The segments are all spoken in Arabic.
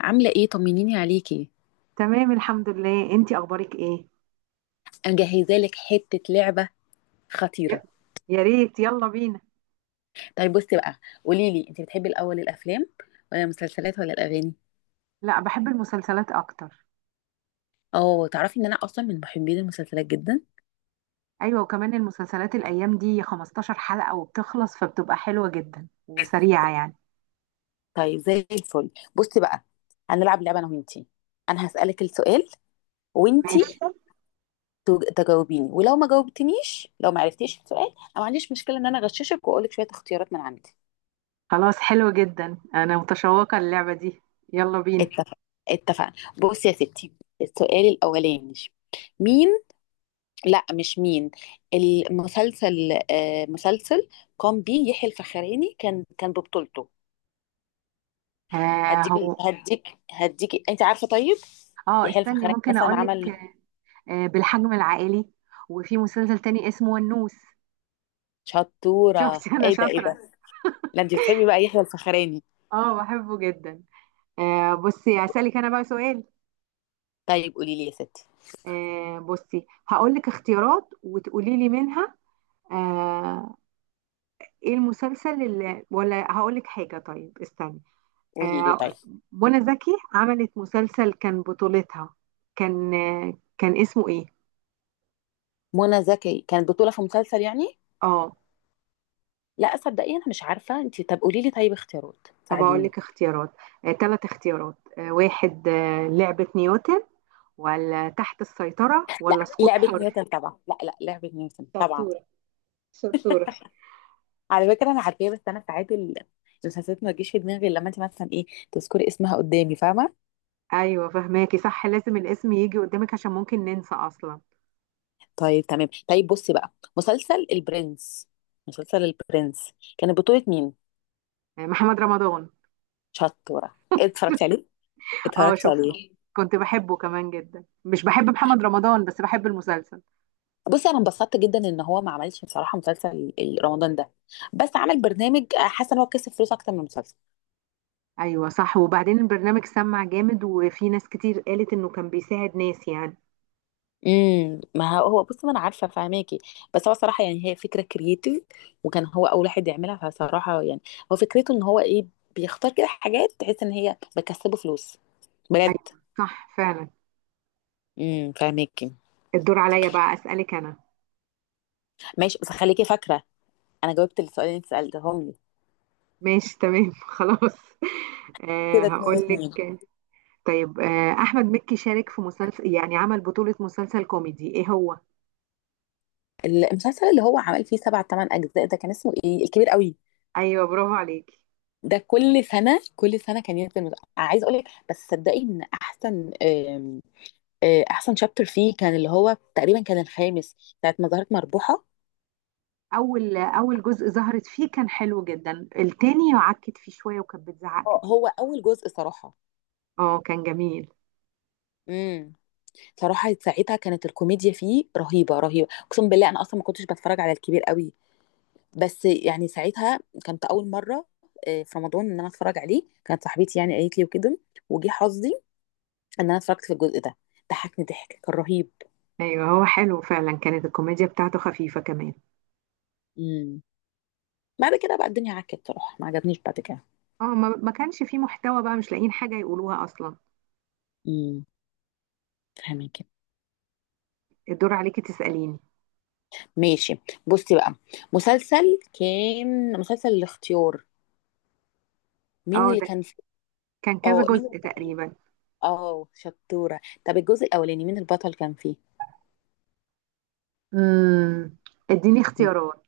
عاملة ايه؟ طمنيني عليكي. تمام، الحمد لله. انتي اخبارك ايه؟ انا جاهزة لك حتة لعبة ي- خطيرة. يا ريت، يلا بينا. طيب بصي بقى، قولي لي انت بتحبي الاول؟ الافلام ولا المسلسلات ولا الاغاني؟ لا، بحب المسلسلات اكتر. اه، تعرفي ان انا اصلا من محبين المسلسلات جدا. ايوه، وكمان المسلسلات الايام دي 15 حلقة وبتخلص، فبتبقى حلوة جدا وسريعة يعني. طيب زي الفل. بصي بقى، هنلعب لعبة انا وانتي. انا هسألك السؤال ماشي. وانتي تجاوبيني، ولو ما جاوبتنيش، لو ما عرفتيش السؤال، انا ما عنديش مشكلة ان انا اغششك واقولك شوية اختيارات من عندي. خلاص، حلو جدا، انا متشوقة للعبة دي. يلا بينا. اتفق، اتفقنا. بصي يا ستي، السؤال الاولاني، مين. لا مش مين، المسلسل. مسلسل قام بيه يحيى الفخراني، كان ببطولته. آه، هديك، هو. هديك انت عارفه؟ طيب، اه، يحيى استني الفخراني ممكن مثلا اقولك. عمل. آه، بالحجم العائلي. وفي مسلسل تاني اسمه النوس. شطوره! شفتي انا ايه ده ايه شاطرة. ده. لا انت بتحبي بقى يحيى الفخراني؟ اه، بحبه جدا. آه، بصي اسالك انا بقى سؤال. طيب قولي لي يا ستي. آه، بصي هقول لك اختيارات وتقولي لي منها. آه. ايه المسلسل اللي، ولا هقول لك حاجة، طيب استني. قولي لي آه، طيب، منى زكي عملت مسلسل كان بطولتها. كان اسمه ايه؟ منى زكي كانت بطوله في مسلسل يعني. اه. لا صدقيني انا مش عارفه، انت طب قولي لي طيب اختيارات، طب اقول ساعديني. لك اختيارات. آه، 3 اختيارات. آه واحد، لعبة نيوتن ولا تحت السيطرة لا، ولا سقوط لعبه نيوتن حر. طبعا. لا لعبه نيوتن طبعا. شطورة. شطورة. على فكرة أنا عارفاه، بس أنا ساعات المسلسلات ما تجيش في دماغي إلا لما أنت مثلا إيه، تذكري اسمها قدامي، فاهمة؟ ايوه، فهماكي صح، لازم الاسم يجي قدامك عشان ممكن ننسى اصلا. طيب تمام. طيب بصي بقى، مسلسل البرنس، مسلسل البرنس كان بطولة مين؟ آه، محمد رمضان. شطورة! اتفرجتي عليه؟ اه، اتفرجت شفته. عليه. كنت بحبه كمان جدا، مش بحب محمد رمضان بس بحب المسلسل. بصي أنا انبسطت جدا إن هو ما عملش بصراحة مسلسل رمضان ده، بس عمل برنامج. حاسة إن هو كسب فلوس أكتر من المسلسل. ايوه صح. وبعدين البرنامج سمع جامد وفي ناس كتير قالت انه كان بيساعد ناس يعني. ما هو هو بص، ما انا عارفه فاهماكي. بس هو صراحه يعني هي فكره كرييتيف، وكان هو اول واحد يعملها، فصراحه يعني هو فكرته ان هو ايه، بيختار كده حاجات تحس ان هي بتكسبه فلوس بجد. ايوه صح فعلا. فاهماكي. الدور عليا بقى اسالك انا. ماشي، بس خليكي فاكره انا جاوبت السؤال اللي انت سالتهم لي. ماشي تمام. خلاص. آه، كده اتنين هقول اتنين. لك. طيب، آه احمد مكي شارك في مسلسل، يعني عمل بطولة مسلسل كوميدي، ايه هو؟ المسلسل اللي هو عمل فيه سبع تمن اجزاء ده كان اسمه ايه؟ الكبير قوي. ايوه، برافو عليكي. ده كل سنه كل سنه كان ينزل عايز اقول لك، بس صدقي ان احسن، احسن شابتر فيه كان اللي هو تقريبا كان الخامس، ساعه ما ظهرت مربوحه. اول، اول جزء ظهرت فيه كان حلو جدا. التاني عكت فيه شوية وكانت بتزعق كتير. هو اول جزء صراحه. اه، كان جميل. امم صراحه ساعتها كانت الكوميديا فيه رهيبه رهيبه، اقسم بالله انا اصلا ما كنتش بتفرج على الكبير قوي، بس يعني ساعتها كانت اول مره في رمضان ان انا اتفرج عليه، كانت صاحبتي يعني قالت لي وكده، وجي حظي ان انا اتفرجت في الجزء ده، ضحكني ضحك كان رهيب. ايوه، هو حلو فعلا، كانت الكوميديا بتاعته خفيفة كمان. امم بعد كده بقى الدنيا عكت بصراحه، ما عجبنيش بعد كده. اه، ما كانش فيه محتوى بقى، مش لاقيين حاجة يقولوها اصلا. امم فاهمك. الدور عليكي تسأليني. ماشي، بصي بقى، مسلسل كان، مسلسل الاختيار، مين اه، اللي ده كان فيه؟ كان كذا اه، مين اللي جزء كان؟ تقريبا. اه، شطورة. طب الجزء الأولاني مين البطل كان فيه؟ امم اديني اختيارات.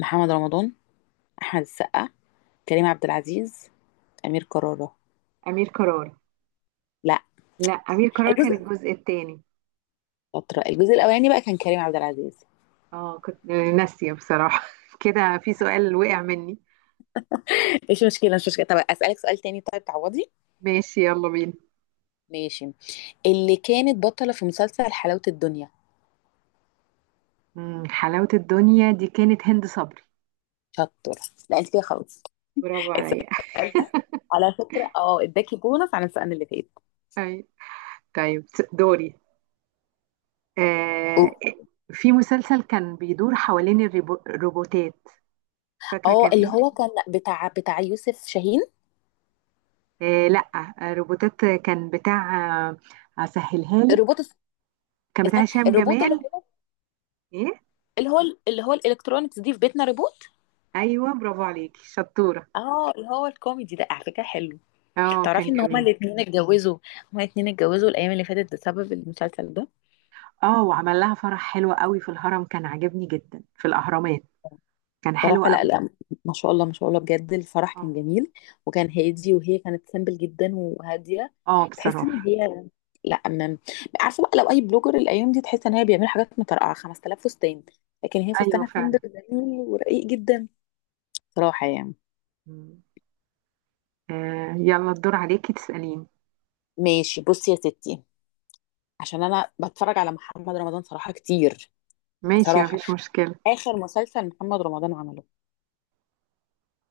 محمد رمضان، أحمد السقا، كريم عبد العزيز، أمير كرارة؟ امير قرار. لا، لا، امير قرار كان الجزء. الجزء التاني. شاطرة، الجزء الأولاني بقى كان كريم عبد العزيز. اه، كنت ناسية بصراحة. كده في سؤال وقع مني. مش مشكلة مش مشكلة. طب أسألك سؤال تاني، طيب تعوضي. ماشي، يلا بينا. ماشي. اللي كانت بطلة في مسلسل حلاوة الدنيا؟ حلاوة الدنيا دي كانت هند صبري. شطورة! لا انت كده خلاص. برافو عليا. السؤال ده، على فكرة اه اداكي بونص عن السؤال اللي فات. أي. طيب، دوري. آه، أوك. في مسلسل كان بيدور حوالين الروبوتات. فاكرة اه كان اللي ايه؟ هو كان بتاع يوسف شاهين. آه لا. آه، روبوتات، كان بتاع. آه، هسهلها لك. روبوت الس- كان بتاع استنى، هشام الروبوت اللي جمال. هو، ايه؟ اللي هو، اللي هو الالكترونكس دي في بيتنا روبوت. ايوه، برافو عليكي، شطورة. اه، اللي هو الكوميدي ده، على فكره حلو. اه، تعرفي كان ان هما جميل. الاثنين اتجوزوا؟ هما الاثنين اتجوزوا الايام اللي فاتت بسبب المسلسل ده. اه، وعمل لها فرح حلو قوي في الهرم، كان عاجبني جدا في الاهرامات. كان حلو صراحة لا قوي. لا، ما شاء الله ما شاء الله، بجد الفرح اه. كان جميل. وكان هادي، وهي كانت سامبل جدا وهادية، اه، تحس ان بصراحة. هي، لا أمام، عارفة بقى لو اي بلوجر الايام دي تحس ان هي بيعمل حاجات مترقعة، 5,000 فستان، لكن هي ايوه فستانها سامبل فعلا. جميل ورقيق جدا، صراحة يعني. مم. آه، يلا الدور عليكي تسأليني. ماشي، بصي يا ستي، عشان انا بتفرج على محمد رمضان صراحة كتير، ماشي، صراحة مفيش مشكلة. اخر مسلسل محمد رمضان عمله؟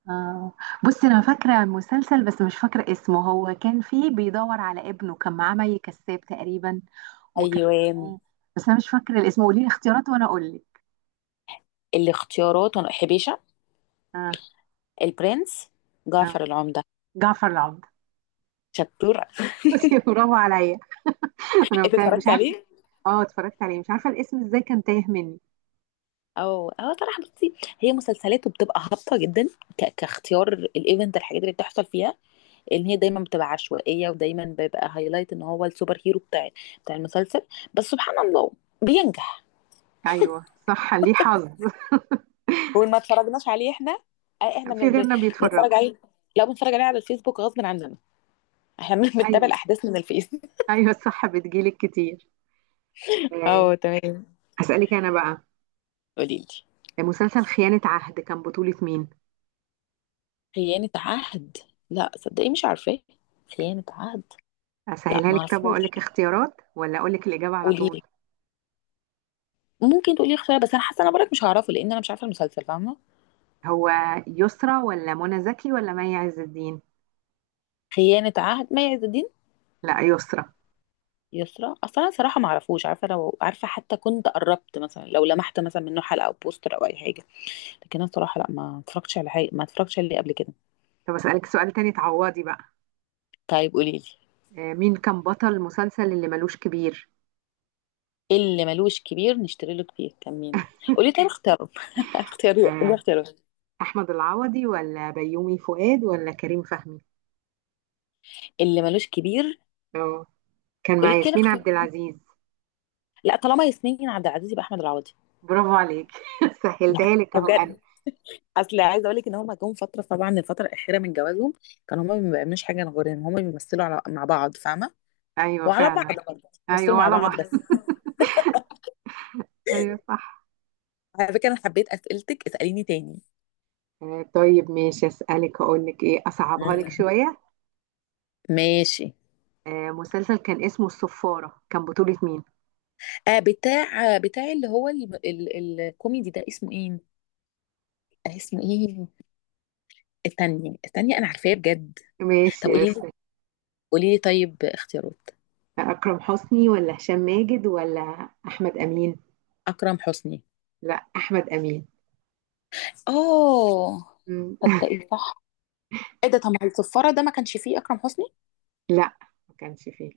آه. بصي انا فاكره مسلسل بس مش فاكره اسمه، هو كان فيه بيدور على ابنه، كان معاه مي كساب تقريبا، وكان ايوه. معاه. بس انا مش فاكره الاسم، قولي لي اختيارات وانا اقول لك. الاختيارات حبيشة، آه. البرنس، آه. جعفر العمدة. جعفر العمدة. شطور! بصي، برافو عليا. انا انت كان مش اتفرجت عارفه. عليه؟ اه، اتفرجت عليه، مش عارفه الاسم ازاي كان تايه مني. او اه صراحه بصي، هي مسلسلاته بتبقى هابطه جدا، كاختيار الايفنت، الحاجات اللي بتحصل فيها ان هي دايما بتبقى عشوائيه، ودايما بيبقى هايلايت ان هو السوبر هيرو بتاع المسلسل، بس سبحان الله بينجح. ايوه صح، ليه حظ. وإن ما اتفرجناش عليه احنا، احنا في غيرنا بنتفرج بيتفرجوا. عليه. لو بنتفرج عليه على الفيسبوك غصب عننا، احنا بنتابع ايوه الاحداث من الفيس. ايوه، الصح بتجيلك كتير. آه. اه تمام. اسالك انا بقى. قولي لي. مسلسل خيانه عهد كان بطوله مين؟ خيانه عهد؟ لا صدقي مش عارفاه، خيانه عهد. لا اسهلها لك، طب اقول معرفوش. لك اختيارات ولا اقول لك الاجابه على قولي طول. لي، ممكن تقولي اختيار بس انا حاسه انا برك مش هعرفه، لان انا مش عارفه المسلسل، فاهمه؟ هو يسرى ولا منى زكي ولا مي عز الدين؟ خيانه عهد، مي عز الدين. لا، يسرى. يسرا؟ اصلا انا صراحه ما اعرفوش، عارفه لو عارفه حتى كنت قربت مثلا، لو لمحت مثلا منه حلقه او بوستر او اي حاجه، لكن انا صراحه لا، ما اتفرجتش على حاجه، ما اتفرجتش عليه قبل كده. طب اسالك سؤال تاني تعوضي بقى. طيب قولي لي. مين كان بطل المسلسل اللي ملوش كبير؟ إيه اللي ملوش كبير؟ نشتري له كبير. كان مين؟ قولي طيب اختاره. لا اختياري، قولي آه، اختياري. احمد العوضي ولا بيومي فؤاد ولا كريم فهمي؟ اللي ملوش كبير. اه، كان مع قولي كده ياسمين اختيار. عبد العزيز. لا، طالما ياسمين عبد العزيز يبقى احمد العوضي. برافو عليك. سهلتها لك لا اهو انا. بجد، اصل عايزه اقول لك ان هما جم فتره، طبعا الفتره الاخيره من جوازهم كانوا هما ما بيعملوش حاجه غير ان هما بيمثلوا على مع بعض، فاهمه؟ ايوه وعلى بعض فعلا. برضه ايوه بيمثلوا مع ولا بعض بحر. بس. ايوه صح. على فكره انا حبيت اسئلتك، اساليني تاني. طيب ماشي اسالك، اقول لك ايه، اصعبها لك مم. شويه. ماشي. مسلسل كان اسمه الصفارة كان بطولة مين؟ آه بتاع، بتاع اللي هو ال... ال... الكوميدي ده، اسمه ايه؟ آه اسمه ايه؟ التانية التانية، انا عارفاه بجد. ماشي طب قولي بس. لي، قولي لي طيب اختيارات. أكرم حسني ولا هشام ماجد ولا أحمد أمين؟ اكرم حسني. لا، أحمد أمين. اه. مم. تصدقي صح! ايه ده، طب ما الصفاره ده ما كانش فيه اكرم حسني، لا، ما كانش فيه.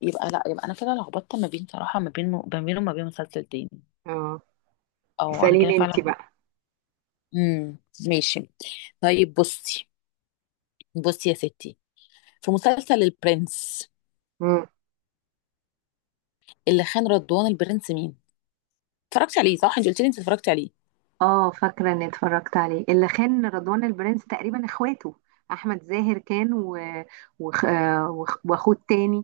يبقى لا، يبقى انا كده لخبطت ما بين صراحه، ما بين، ما بينه وما بين مسلسل تاني. اه، او انا كده اسأليني انت فعلا. بقى. امم ماشي. طيب بصي، بصي يا ستي، في مسلسل البرنس، مم. اللي خان رضوان البرنس مين؟ اتفرجتي عليه صح، انت قلت لي انت اتفرجتي عليه. اه، فاكرة اني اتفرجت عليه، اللي خان رضوان البرنس تقريبا اخواته. أحمد زاهر كان، و... واخوه التاني.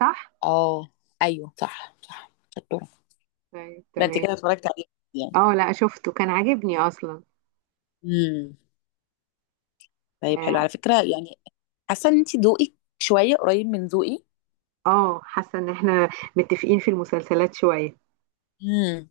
صح؟ اه ايوه صح صح، شطوره. طيب ده انت تمام. كده اتفرجتي عليه يعني. اه لا، شفته كان عاجبني أصلا. امم طيب حلو على اه. فكره يعني، حاسه ان انت ذوقك شويه قريب من ذوقي. آه، حاسة ان احنا متفقين في المسلسلات شوية. امم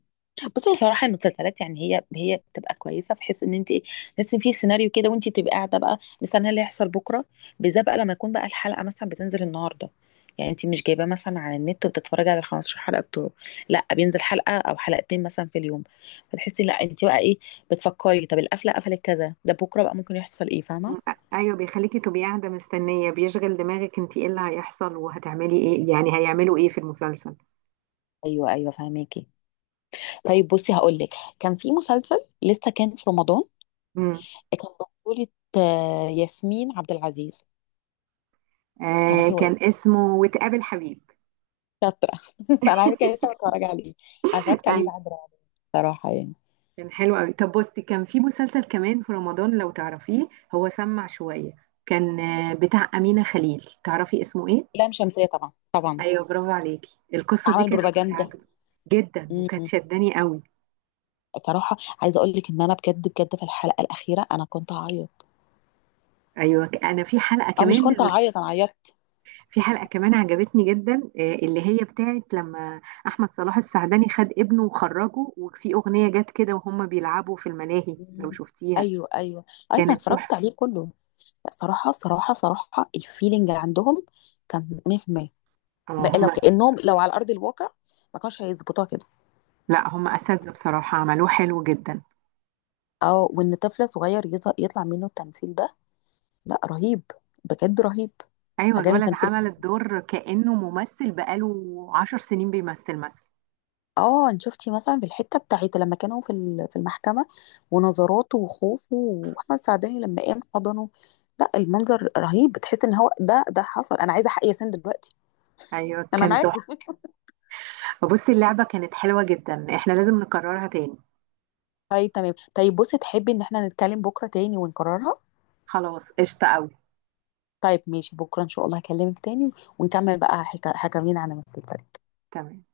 بصي صراحه المسلسلات يعني، هي بتبقى كويسه في حيث ان انت ايه، بس في سيناريو كده وانت تبقى قاعده بقى مستنيه اللي هيحصل بكره، بالذات بقى لما يكون بقى الحلقه مثلا بتنزل النهارده، يعني انت مش جايباه مثلا على النت وبتتفرجي على ال 15 حلقه بتوعه، لا بينزل حلقه او حلقتين مثلا في اليوم، فتحسي لا انت بقى ايه، بتفكري طب القفله قفلت كذا ده بكره بقى ممكن يحصل ايه، فاهمه؟ م- ايوه، بيخليكي تبقي قاعده مستنيه، بيشغل دماغك انت ايه اللي هيحصل وهتعملي ايه، يعني هيعملوا ايه في المسلسل. ايوه ايوه فاهماكي. طيب بصي هقول لك، كان في مسلسل لسه كان في رمضان، امم. كان بطولة ياسمين عبد العزيز. آه، تعرفي هو كان ايه؟ اسمه وتقابل حبيب. شاطرة فانا عايزة كده لسه بتفرج عليه، انا اتفرجت عليه ايوه بعد رعب بصراحة يعني. كان حلو قوي. طب بصي، كان في مسلسل كمان في رمضان لو تعرفيه، هو سمع شويه، كان بتاع امينه خليل، تعرفي اسمه ايه؟ لام شمسية طبعا طبعا، ايوه برافو عليكي، القصه دي عمل كانت بروباجندا. عجبة جدا وكانت امم شداني قوي. صراحة، عايزة اقول لك ان انا بجد بجد في الحلقة الأخيرة انا كنت هعيط، ايوه انا في حلقه او مش كمان، كنت هعيط، انا عيطت. في حلقة كمان عجبتني جدا، اللي هي بتاعت لما أحمد صلاح السعدني خد ابنه وخرجه وفي أغنية جت كده وهم بيلعبوا في الملاهي، لو مم. شفتيها. ايوه ايوه. أيوة، انا كانت اتفرجت تحفة. عليه كله. لا، صراحة صراحة صراحة الفيلينج عندهم كان 100%، اه بقى لو هم. كأنهم لو على أرض الواقع ما كانوش هيظبطوها كده. لا، هم أساتذة بصراحة، عملوه حلو جدا. اه، وان طفل صغير يطلع منه التمثيل ده، لا رهيب، بجد رهيب. أيوة، عجبني الولد تمثيله. عمل الدور كأنه ممثل بقاله 10 سنين بيمثل مثلا. اه انت شفتي مثلا في الحته بتاعت لما كانوا في في المحكمه، ونظراته وخوفه، واحمد سعداني لما قام حضنه، لا المنظر رهيب، بتحس ان هو ده حصل، انا عايزه حق ياسين دلوقتي. أيوة انا كان تحفة. معاكم بصي، اللعبة كانت حلوة جدا، احنا لازم نكررها تاني. طيب تمام، طيب بصي، تحبي ان احنا نتكلم بكره تاني ونكررها؟ خلاص قشطة أوي. طيب ماشي، بكره ان شاء الله هكلمك تاني، ونكمل بقى حكاوينا عن المسلسل. تمام.